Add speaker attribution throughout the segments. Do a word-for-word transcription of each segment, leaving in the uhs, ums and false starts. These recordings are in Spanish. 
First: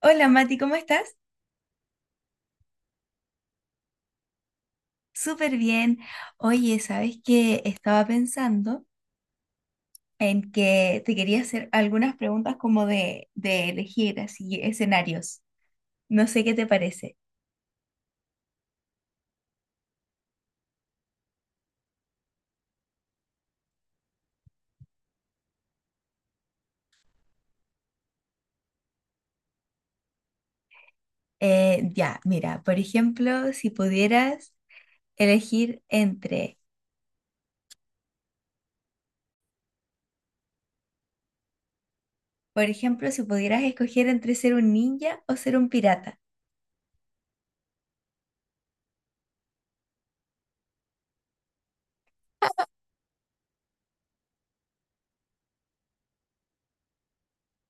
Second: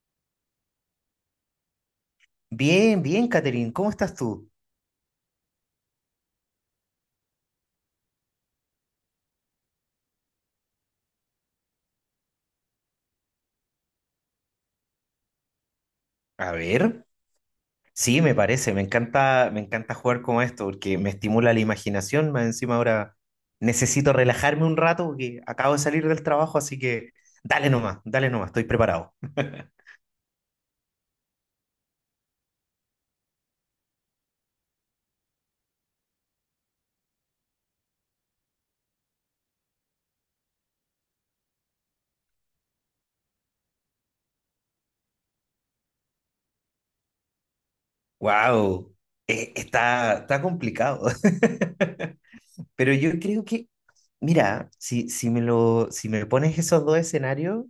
Speaker 1: Hola Mati, ¿cómo estás?
Speaker 2: Bien, bien, Catherine, ¿cómo estás tú?
Speaker 1: Súper bien. Oye, ¿sabes qué? Estaba pensando en que te quería hacer algunas preguntas como de, de elegir así escenarios. No sé
Speaker 2: A
Speaker 1: qué te
Speaker 2: ver,
Speaker 1: parece.
Speaker 2: sí, me parece, me encanta, me encanta jugar con esto porque me estimula la imaginación, más encima ahora necesito relajarme un rato porque acabo de salir del trabajo, así que dale nomás, dale nomás, estoy preparado.
Speaker 1: Eh, ya, mira, por ejemplo, si pudieras elegir entre, por ejemplo, si pudieras escoger entre ser un ninja o ser un pirata.
Speaker 2: Wow, está, está complicado, pero yo creo que, mira, si, si me lo, si me pones esos dos escenarios,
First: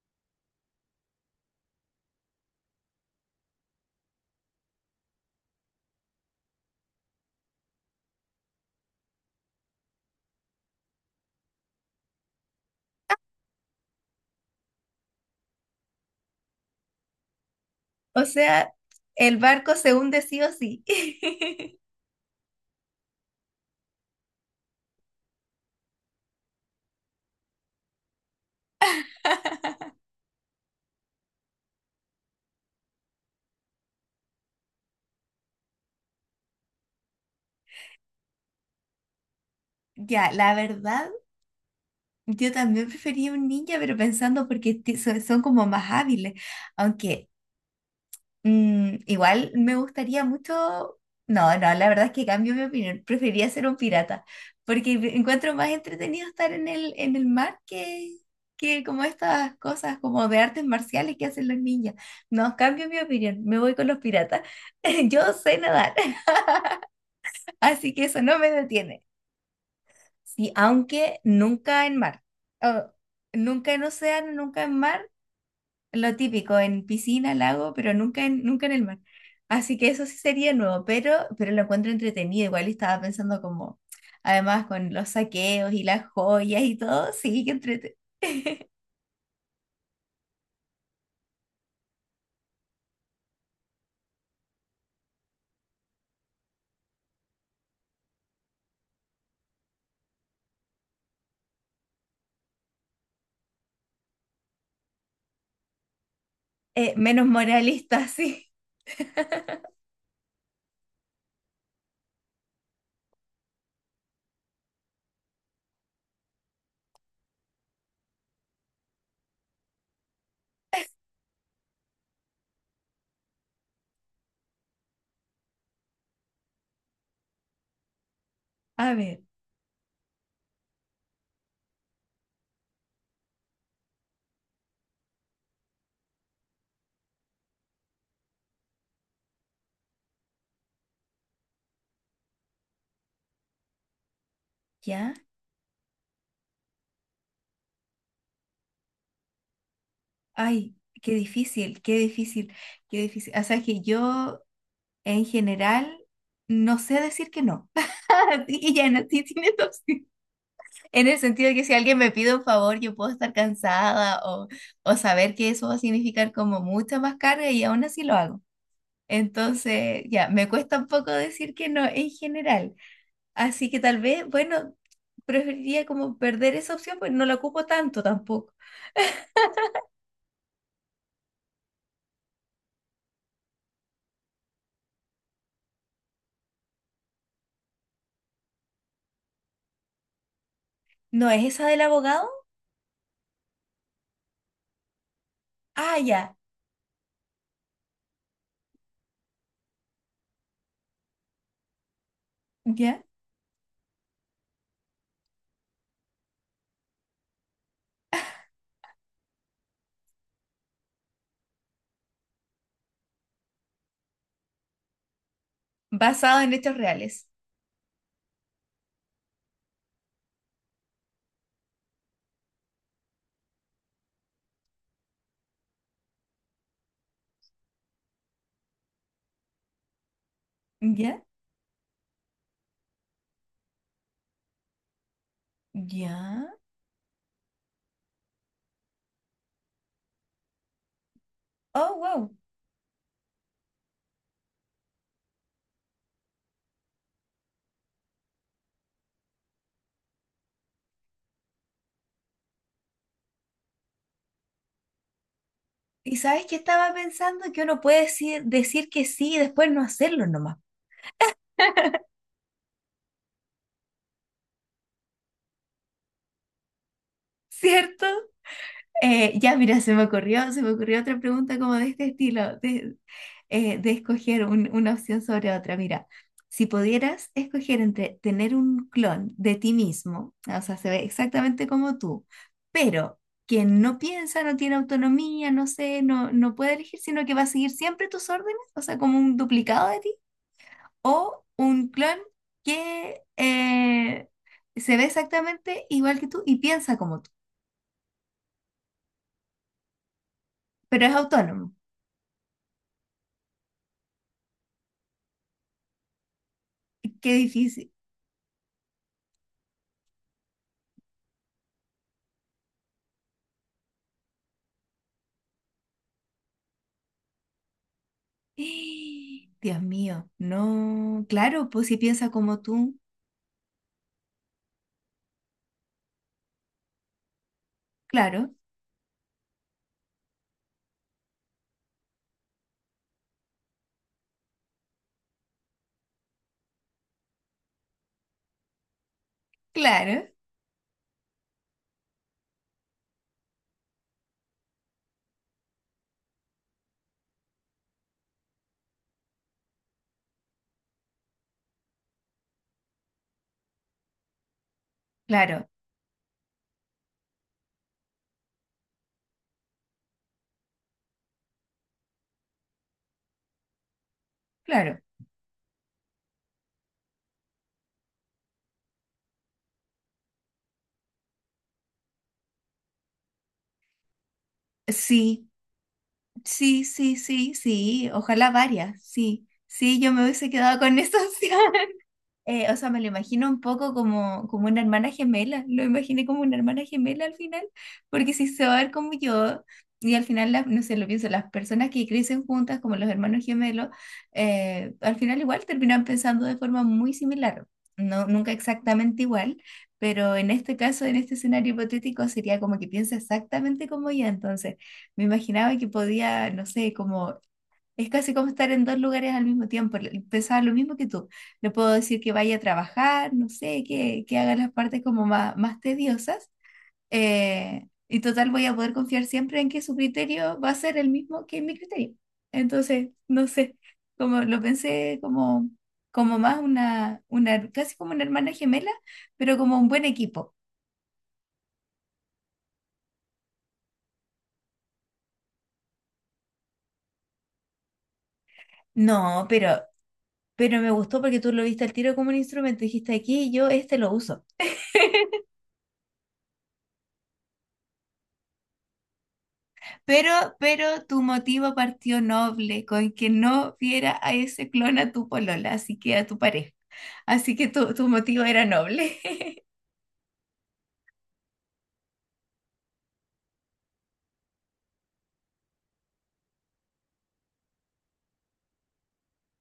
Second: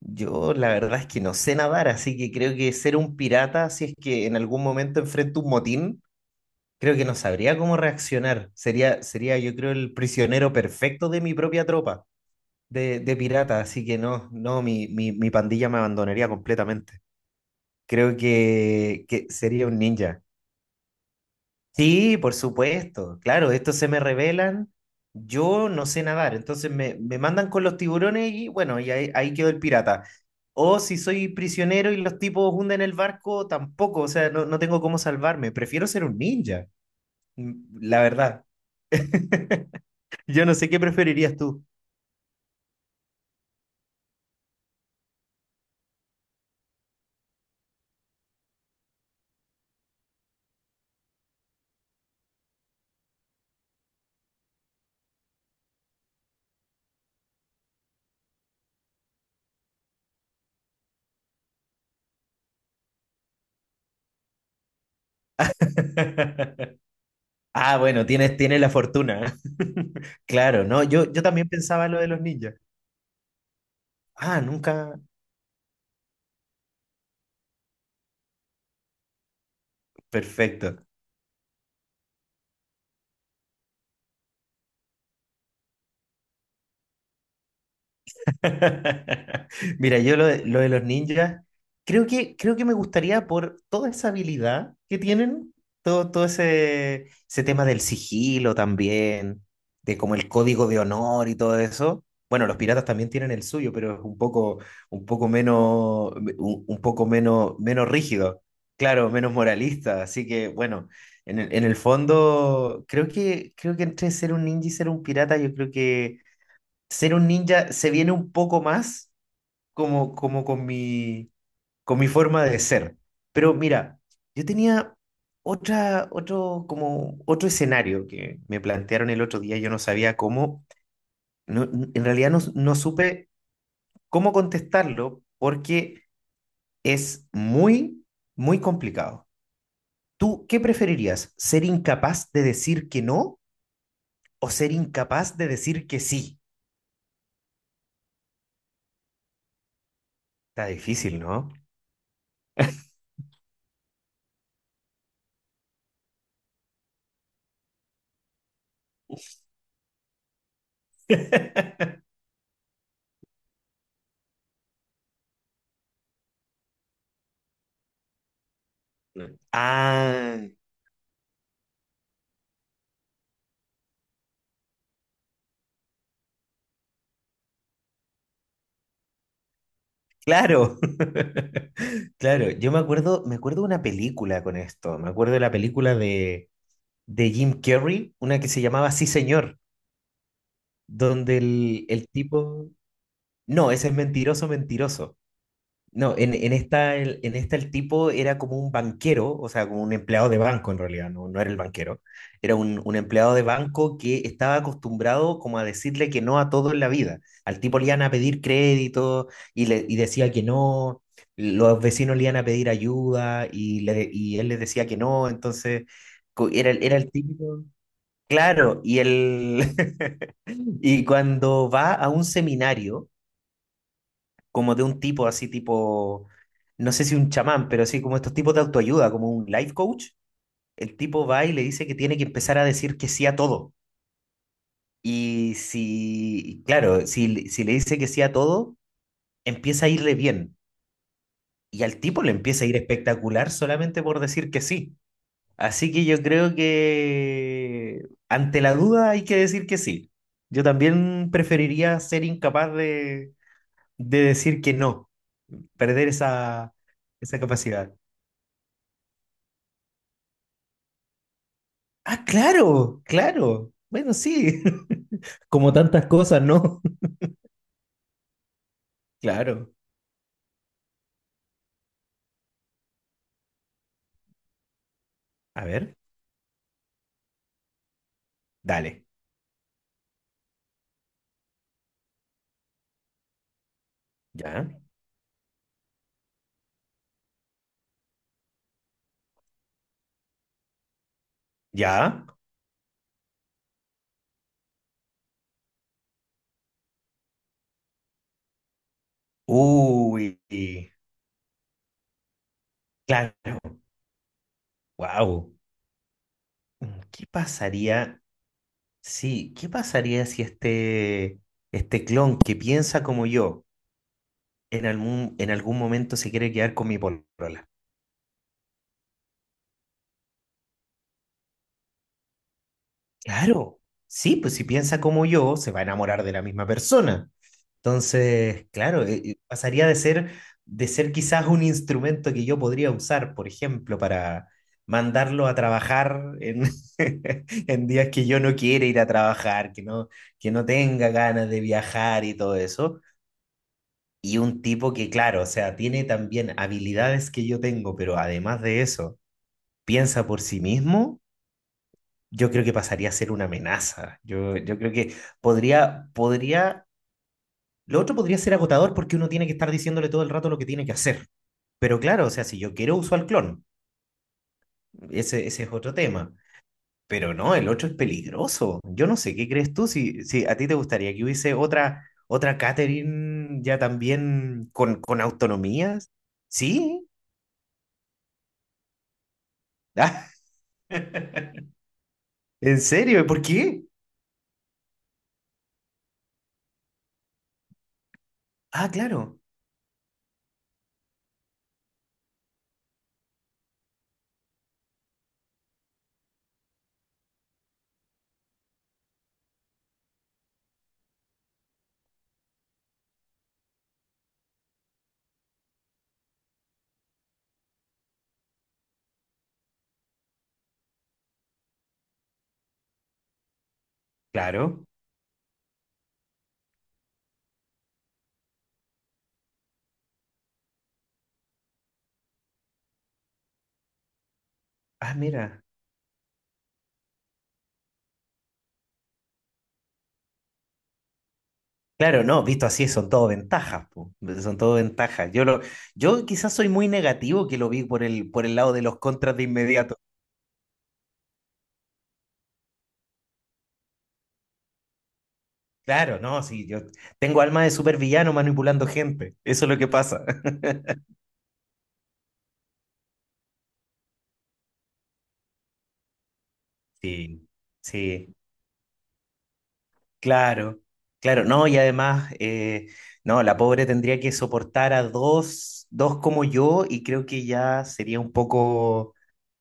Speaker 2: yo la verdad es que no sé nadar, así que creo que ser un pirata, si es que en algún momento enfrento un motín, creo que no sabría cómo reaccionar. Sería, sería, yo creo, el prisionero perfecto de mi propia tropa de, de pirata. Así que no, no, mi, mi, mi pandilla me abandonaría completamente. Creo
Speaker 1: O sea,
Speaker 2: que, que
Speaker 1: el
Speaker 2: sería
Speaker 1: barco
Speaker 2: un
Speaker 1: se
Speaker 2: ninja.
Speaker 1: hunde sí o sí.
Speaker 2: Sí, por supuesto. Claro, estos se me revelan. Yo no sé nadar, entonces me, me mandan con los tiburones y bueno, y ahí, ahí quedó el pirata. O si soy prisionero y los tipos hunden el barco, tampoco, o sea, no, no tengo cómo salvarme. Prefiero ser un ninja, mm, la verdad.
Speaker 1: Ya,
Speaker 2: Yo
Speaker 1: la
Speaker 2: no sé qué
Speaker 1: verdad.
Speaker 2: preferirías tú.
Speaker 1: Yo también prefería un ninja, pero pensando porque ti- so- son como más hábiles. Aunque mm, igual me gustaría mucho. No, no, la verdad es que cambio mi opinión. Prefería ser un pirata. Porque me- encuentro más entretenido estar en el, en el mar, que, que como estas cosas como de artes marciales que hacen los ninjas. No, cambio mi opinión. Me voy con los piratas. Yo sé nadar,
Speaker 2: Ah,
Speaker 1: así que
Speaker 2: bueno,
Speaker 1: eso
Speaker 2: tienes,
Speaker 1: no me
Speaker 2: tienes la
Speaker 1: detiene.
Speaker 2: fortuna.
Speaker 1: Sí,
Speaker 2: Claro, no, yo,
Speaker 1: aunque
Speaker 2: yo también
Speaker 1: nunca
Speaker 2: pensaba
Speaker 1: en
Speaker 2: lo de los
Speaker 1: mar.
Speaker 2: ninjas.
Speaker 1: Oh, Nunca en océano,
Speaker 2: Ah,
Speaker 1: nunca en
Speaker 2: nunca.
Speaker 1: mar. Lo típico, en piscina, lago, pero nunca en, nunca en el mar. Así que eso sí sería nuevo,
Speaker 2: Perfecto.
Speaker 1: pero, pero lo encuentro entretenido. Igual estaba pensando como, además con los saqueos y las joyas y todo, sí, que entrete.
Speaker 2: Mira, yo lo de, lo de los ninjas, creo que, creo que me gustaría por toda esa habilidad que tienen, todo, todo ese, ese tema del sigilo también, de como el código de honor y todo eso. Bueno, los piratas también tienen el suyo, pero es un poco, un poco menos, un, un
Speaker 1: Eh,
Speaker 2: poco
Speaker 1: menos
Speaker 2: menos, menos
Speaker 1: moralista,
Speaker 2: rígido,
Speaker 1: sí.
Speaker 2: claro, menos moralista. Así que, bueno, en el, en el fondo, creo que, creo que entre ser un ninja y ser un pirata, yo creo que ser un ninja se viene un poco más como, como con mi, con mi forma de ser. Pero mira, yo tenía otra, otro, como otro escenario que me
Speaker 1: A
Speaker 2: plantearon
Speaker 1: ver,
Speaker 2: el otro día, yo no sabía cómo, no- en realidad no, no supe cómo contestarlo porque es muy, muy complicado. ¿Tú qué preferirías? ¿Ser incapaz de decir que no o ser
Speaker 1: ¿ya?
Speaker 2: incapaz de decir que sí? Está
Speaker 1: Ay, qué
Speaker 2: difícil, ¿no?
Speaker 1: difícil, qué difícil, qué difícil. O sea, es que yo en general no sé decir que no. Y ya no, sí, tienes. En el sentido de que si alguien me pide un favor, yo puedo estar cansada, o, o saber que eso va a significar como mucha más carga y aún así lo hago.
Speaker 2: No.
Speaker 1: Entonces, ya,
Speaker 2: Ah,
Speaker 1: me cuesta un poco decir que no en general. Así que tal vez, bueno, preferiría como perder esa opción, pues no la ocupo tanto tampoco.
Speaker 2: claro, claro. Yo me acuerdo, me acuerdo de una película con esto. Me acuerdo de la película de, de Jim Carrey, una que se llamaba Sí, señor,
Speaker 1: ¿No
Speaker 2: donde
Speaker 1: es esa del
Speaker 2: el, el
Speaker 1: abogado?
Speaker 2: tipo. No, ese es mentiroso, mentiroso.
Speaker 1: Ah,
Speaker 2: No, en,
Speaker 1: ya,
Speaker 2: en esta, el, en esta el tipo era como un banquero, o sea, como un empleado de banco en realidad, no, no era el banquero, era un, un
Speaker 1: ya.
Speaker 2: empleado de banco que estaba acostumbrado como a decirle que no a todo en la vida. Al tipo le iban a pedir crédito y, le, y decía que no, los vecinos le iban a pedir ayuda y, le- y él les decía que no, entonces
Speaker 1: Basado
Speaker 2: co-
Speaker 1: en
Speaker 2: era,
Speaker 1: hechos
Speaker 2: el- era el
Speaker 1: reales.
Speaker 2: típico, claro, y, el, y cuando va a un seminario como de un tipo así tipo, no sé si un chamán, pero así como estos tipos de autoayuda, como un life coach, el
Speaker 1: Ya,
Speaker 2: tipo va y le dice que tiene que empezar a decir que sí a todo. Y
Speaker 1: ya.
Speaker 2: si, claro, si, le- si le dice que sí a todo, empieza a irle bien. Y
Speaker 1: Oh,
Speaker 2: al tipo
Speaker 1: wow.
Speaker 2: le empieza a ir espectacular solamente por decir que sí. Así que yo creo que ante la duda hay que decir que sí. Yo también preferiría ser incapaz de de decir que no, perder
Speaker 1: Y sabes que
Speaker 2: esa,
Speaker 1: estaba
Speaker 2: esa
Speaker 1: pensando que uno
Speaker 2: capacidad.
Speaker 1: puede decir, decir que sí y después no hacerlo nomás.
Speaker 2: Ah, claro, claro. Bueno, sí. Como tantas cosas, ¿no?
Speaker 1: ¿Cierto? Eh, ya,
Speaker 2: Claro.
Speaker 1: mira, se me ocurrió, se me ocurrió otra pregunta como de este estilo, de, eh, de escoger un- una opción sobre
Speaker 2: A
Speaker 1: otra.
Speaker 2: ver,
Speaker 1: Mira, si pudieras escoger entre tener un
Speaker 2: dale.
Speaker 1: clon de ti mismo, o sea, se ve exactamente como tú, pero que no piensa, no
Speaker 2: Ya,
Speaker 1: tiene autonomía, no sé, no, no puede elegir, sino que va a seguir siempre tus órdenes, o sea, como un duplicado de ti, o un clon
Speaker 2: ya.
Speaker 1: que eh, se ve exactamente igual que tú y piensa como tú,
Speaker 2: Uy,
Speaker 1: pero es autónomo.
Speaker 2: claro. Wow. ¿Qué
Speaker 1: Qué difícil.
Speaker 2: pasaría? Sí, ¿qué pasaría si este, este clon que piensa como yo en algún, en algún momento se quiere quedar con mi polola?
Speaker 1: Dios mío, no, claro, pues si piensa como tú,
Speaker 2: Claro, sí, pues si piensa como yo, se va a enamorar de la misma persona.
Speaker 1: claro,
Speaker 2: Entonces, claro, eh, eh, pasaría de ser, de ser quizás un instrumento que yo podría usar, por ejemplo, para mandarlo a trabajar en, en días que yo no quiera ir a trabajar, que no,
Speaker 1: claro,
Speaker 2: que no tenga ganas de viajar y todo eso. Y un tipo que, claro, o sea, tiene también habilidades que yo tengo, pero además de eso, piensa por sí mismo. Yo creo que pasaría a ser una amenaza. Yo, yo creo que
Speaker 1: claro,
Speaker 2: podría, podría, lo otro podría ser agotador porque uno tiene que estar diciéndole todo el rato lo que tiene que hacer. Pero claro, o sea, si yo quiero uso al clon,
Speaker 1: claro.
Speaker 2: ese, ese es otro tema. Pero no, el otro es peligroso. Yo no sé, ¿qué crees tú? Si, si a ti te gustaría que hubiese otra, otra Catherine ya también con, con
Speaker 1: Sí,
Speaker 2: autonomías.
Speaker 1: sí,
Speaker 2: ¿Sí?
Speaker 1: sí, sí, sí, ojalá varias, sí, sí, yo me
Speaker 2: Ah,
Speaker 1: hubiese quedado con esas. Eh, o
Speaker 2: ¿En
Speaker 1: sea, me lo
Speaker 2: serio? ¿Por
Speaker 1: imagino un
Speaker 2: qué?
Speaker 1: poco como, como una hermana gemela, lo imaginé como una hermana gemela al final, porque si se va a
Speaker 2: Ah,
Speaker 1: ver como
Speaker 2: claro,
Speaker 1: yo, y al final, las- no sé, lo pienso, las personas que crecen juntas como los hermanos gemelos, eh, al final igual terminan pensando de forma muy similar, no, nunca exactamente igual, pero en este caso, en este escenario hipotético, sería como que piensa exactamente como ella, entonces me imaginaba que podía, no sé, como es casi como estar en dos lugares al mismo tiempo. le- Pensaba lo mismo que tú. Le puedo decir que vaya a trabajar, no sé, que, que haga las
Speaker 2: claro.
Speaker 1: partes como más, más tediosas. Eh, y total, voy a poder confiar siempre en que su criterio va a ser el mismo que mi criterio. Entonces, no sé, como lo
Speaker 2: Ah,
Speaker 1: pensé
Speaker 2: mira.
Speaker 1: como, como más una, una, casi como una hermana gemela, pero como un buen equipo.
Speaker 2: Claro, no, visto así son todo ventajas, po, son todo ventajas. Yo lo, yo quizás soy muy negativo que lo vi por el, por el lado de los contras de
Speaker 1: No, pero,
Speaker 2: inmediato.
Speaker 1: pero me gustó porque tú lo viste al tiro como un instrumento. Dijiste aquí, yo este lo uso.
Speaker 2: Claro, no, sí, yo tengo alma de supervillano manipulando gente. Eso es lo que pasa.
Speaker 1: Pero, pero tu motivo partió noble, con que no viera a ese clon a tu polola, así que a tu pareja.
Speaker 2: Sí,
Speaker 1: Así que tu, tu
Speaker 2: sí,
Speaker 1: motivo era noble.
Speaker 2: claro, claro, no, y además, eh, no, la pobre tendría que soportar a dos, dos como yo, y creo que ya sería un poco.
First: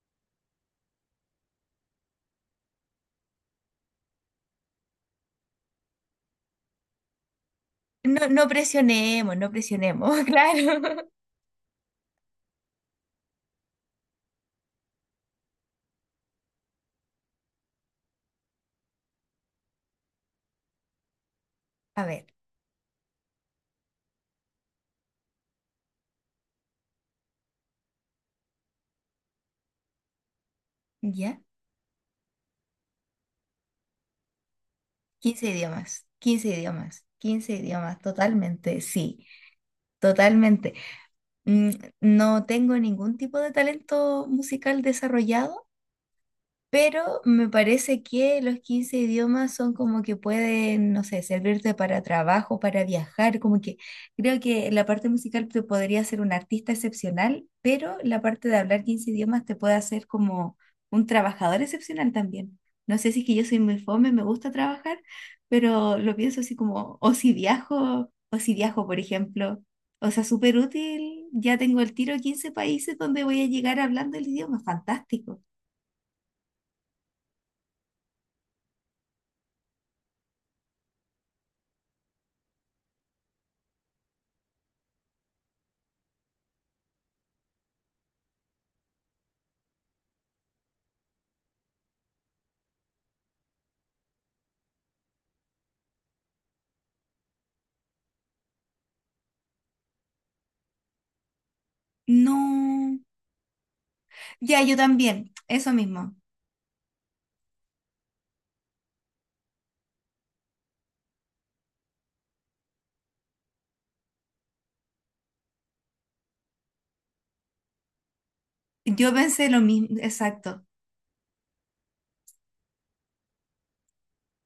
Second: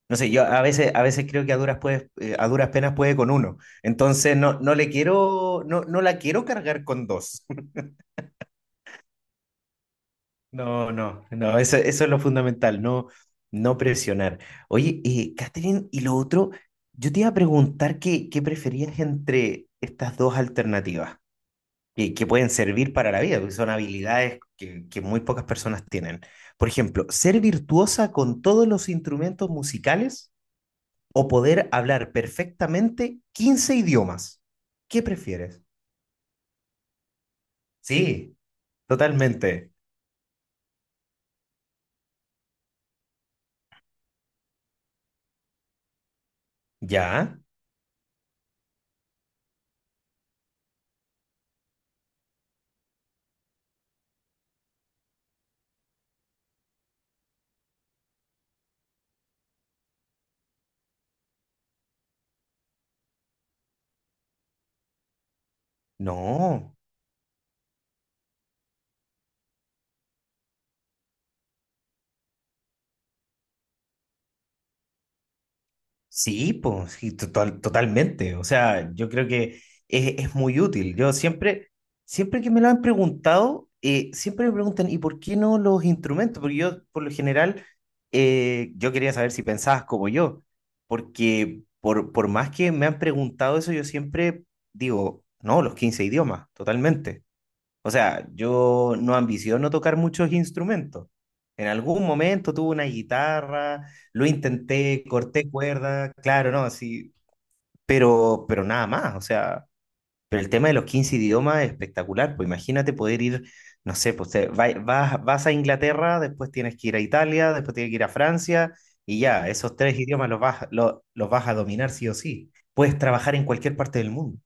Speaker 2: No sé, yo a veces, a veces creo que a duras, puede- eh, a duras penas puede con uno. Entonces no, no le quiero, no, no la quiero cargar con dos.
Speaker 1: No, no presionemos, no presionemos,
Speaker 2: No,
Speaker 1: claro.
Speaker 2: no, no, eso, eso es lo fundamental, no, no presionar. Oye, eh, Catherine, y lo otro, yo te iba a preguntar qué, qué preferías entre estas dos alternativas
Speaker 1: A
Speaker 2: que,
Speaker 1: ver,
Speaker 2: que pueden servir para la vida, porque son habilidades que, que muy pocas personas tienen. Por ejemplo, ser virtuosa con todos los instrumentos musicales o
Speaker 1: ¿ya?
Speaker 2: poder hablar perfectamente quince idiomas. ¿Qué
Speaker 1: quince
Speaker 2: prefieres?
Speaker 1: idiomas, quince idiomas, quince idiomas,
Speaker 2: Sí,
Speaker 1: totalmente, sí,
Speaker 2: totalmente.
Speaker 1: totalmente. Mm, no tengo ningún tipo de talento musical desarrollado, pero
Speaker 2: ¿Ya?
Speaker 1: me parece que los quince idiomas son como que pueden, no sé, servirte para trabajo, para viajar, como que creo que la parte musical te podría hacer un artista excepcional, pero la parte de hablar quince idiomas te puede hacer como un trabajador excepcional también. No sé si es que yo soy muy fome, me gusta trabajar, pero lo pienso así
Speaker 2: No.
Speaker 1: como, o si viajo, o si viajo, por ejemplo. O sea, súper útil, ya tengo el tiro a quince países donde voy a llegar hablando el idioma, fantástico.
Speaker 2: Sí, pues, sí, total- totalmente. O sea, yo creo que es, es muy útil. Yo siempre, siempre que me lo han preguntado, eh, siempre me preguntan, ¿y por qué no los instrumentos? Porque yo, por lo general, eh, yo quería saber si pensabas como yo, porque por, por más que me han preguntado eso, yo siempre digo, no, los quince idiomas, totalmente. O sea, yo no ambiciono tocar muchos instrumentos. En algún momento tuve una
Speaker 1: No.
Speaker 2: guitarra, lo
Speaker 1: Ya, yo
Speaker 2: intenté,
Speaker 1: también,
Speaker 2: corté
Speaker 1: eso
Speaker 2: cuerda,
Speaker 1: mismo.
Speaker 2: claro, no, sí, pero, pero nada más, o sea, pero el tema de los quince idiomas es espectacular, pues imagínate poder ir, no sé, pues te- vai- vas, vas a Inglaterra, después tienes que ir a Italia, después tienes que ir a Francia,
Speaker 1: Yo
Speaker 2: y
Speaker 1: pensé
Speaker 2: ya,
Speaker 1: lo
Speaker 2: esos
Speaker 1: mismo,
Speaker 2: tres idiomas los
Speaker 1: exacto.
Speaker 2: vas, lo- los vas a dominar sí o sí. Puedes trabajar en cualquier parte del mundo.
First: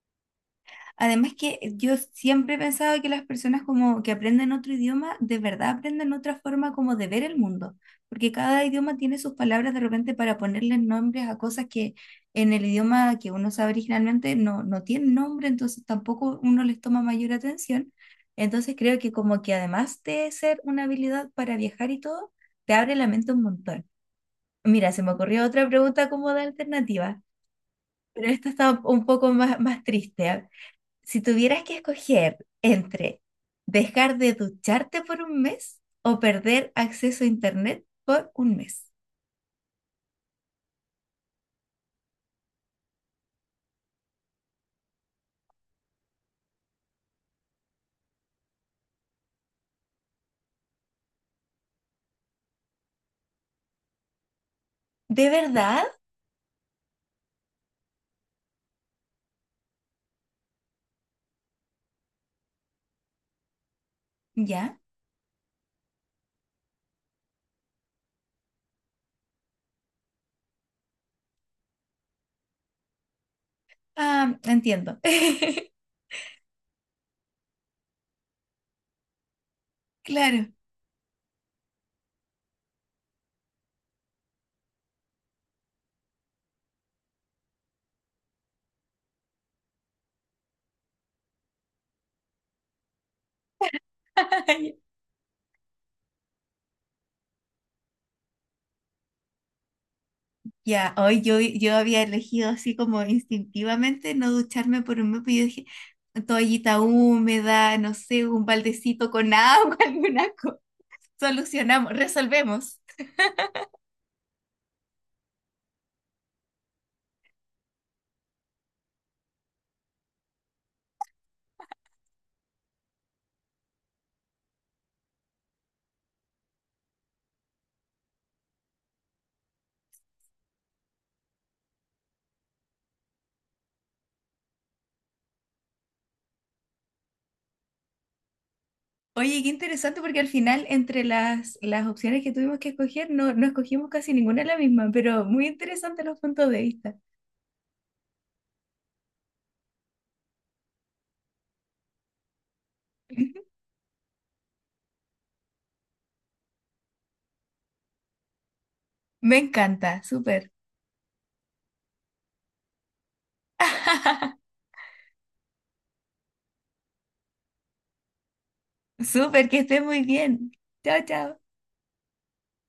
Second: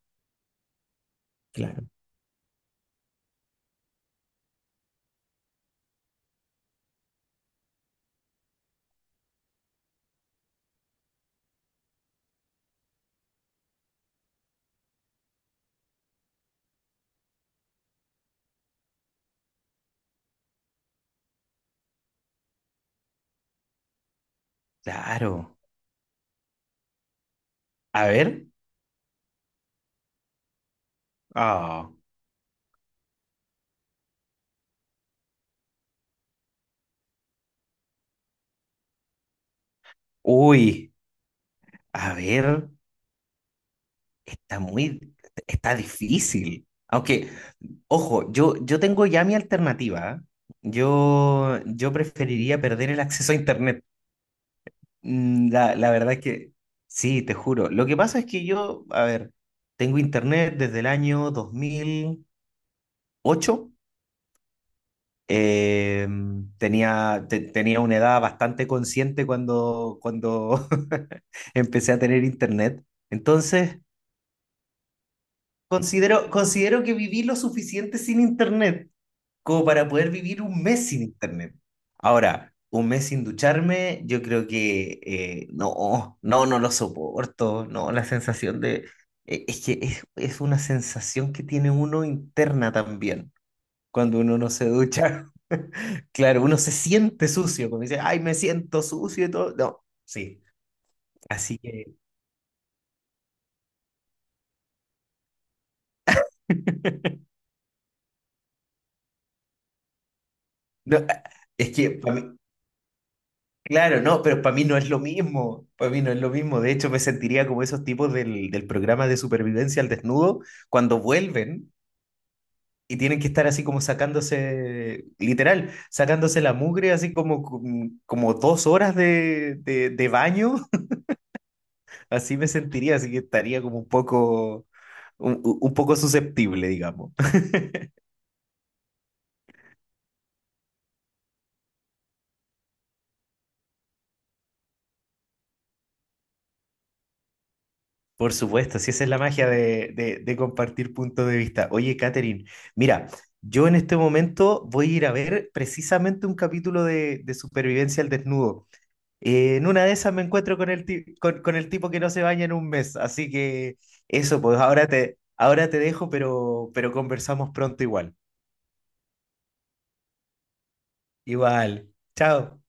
Speaker 1: Además que
Speaker 2: Claro.
Speaker 1: yo siempre he pensado que las personas como que aprenden otro idioma, de verdad aprenden otra forma como de ver el mundo, porque cada idioma tiene sus palabras de repente para ponerles nombres a cosas que en el idioma que uno sabe originalmente no, no tienen nombre, entonces tampoco uno les toma mayor atención. Entonces creo que como que además de ser una habilidad para viajar y todo, te abre la mente un montón. Mira, se me ocurrió
Speaker 2: Claro.
Speaker 1: otra pregunta como de alternativa.
Speaker 2: A
Speaker 1: Pero
Speaker 2: ver.
Speaker 1: esta está un poco más, más triste, ¿ah? Si tuvieras que
Speaker 2: Ah.
Speaker 1: escoger entre dejar de ducharte por un mes o perder acceso a internet por un mes.
Speaker 2: Uy. A ver, está muy, está difícil. Aunque, ojo, yo, yo tengo ya mi alternativa. Yo, yo preferiría perder el acceso a Internet.
Speaker 1: ¿De
Speaker 2: Mm, La,
Speaker 1: verdad?
Speaker 2: la verdad es que, sí, te juro. Lo que pasa es que yo, a ver, tengo Internet desde el año dos mil ocho.
Speaker 1: Ya.
Speaker 2: Eh, tenía, te- tenía una edad bastante consciente cuando, cuando empecé a tener Internet. Entonces…
Speaker 1: Ah, entiendo.
Speaker 2: considero, considero que viví lo suficiente sin internet como para poder vivir
Speaker 1: Claro.
Speaker 2: un mes sin internet. Ahora, un mes sin ducharme, yo creo que eh, no, no, no lo soporto, no, la sensación de… eh, es que es, es una sensación que tiene uno interna también, cuando uno no se ducha. Claro, uno se siente sucio, como dice, ay, me siento sucio y todo. No, sí,
Speaker 1: Ya, hoy yo,
Speaker 2: así
Speaker 1: yo
Speaker 2: que…
Speaker 1: había elegido así como instintivamente no ducharme por un mes, pero yo dije, toallita húmeda, no sé, un baldecito con agua, alguna cosa.
Speaker 2: no, es
Speaker 1: Solucionamos,
Speaker 2: que
Speaker 1: resolvemos.
Speaker 2: claro, no, pero para mí no es lo mismo. Para mí no es lo mismo. De hecho, me sentiría como esos tipos del, del programa de supervivencia al desnudo cuando vuelven y tienen que estar así como sacándose, literal, sacándose la mugre, así como, com- como dos horas de, de, de baño. Así me sentiría, así que estaría como un poco, un, un poco susceptible, digamos.
Speaker 1: Oye, qué interesante porque al final entre las, las opciones que tuvimos que escoger no, no escogimos casi ninguna la misma, pero muy interesante los puntos de vista.
Speaker 2: Por supuesto, si esa es la magia de, de- de compartir puntos de vista. Oye, Catherine, mira, yo en este momento voy a ir a ver precisamente un capítulo de, de Supervivencia al Desnudo.
Speaker 1: Me
Speaker 2: Eh, en una de
Speaker 1: encanta,
Speaker 2: esas me
Speaker 1: súper.
Speaker 2: encuentro con el, ti- con, con el tipo que no se baña en un mes, así que eso, pues ahora te, ahora te dejo, pero, pero conversamos pronto igual.
Speaker 1: Súper, que estés muy bien. Chao, chao.
Speaker 2: Igual, chao.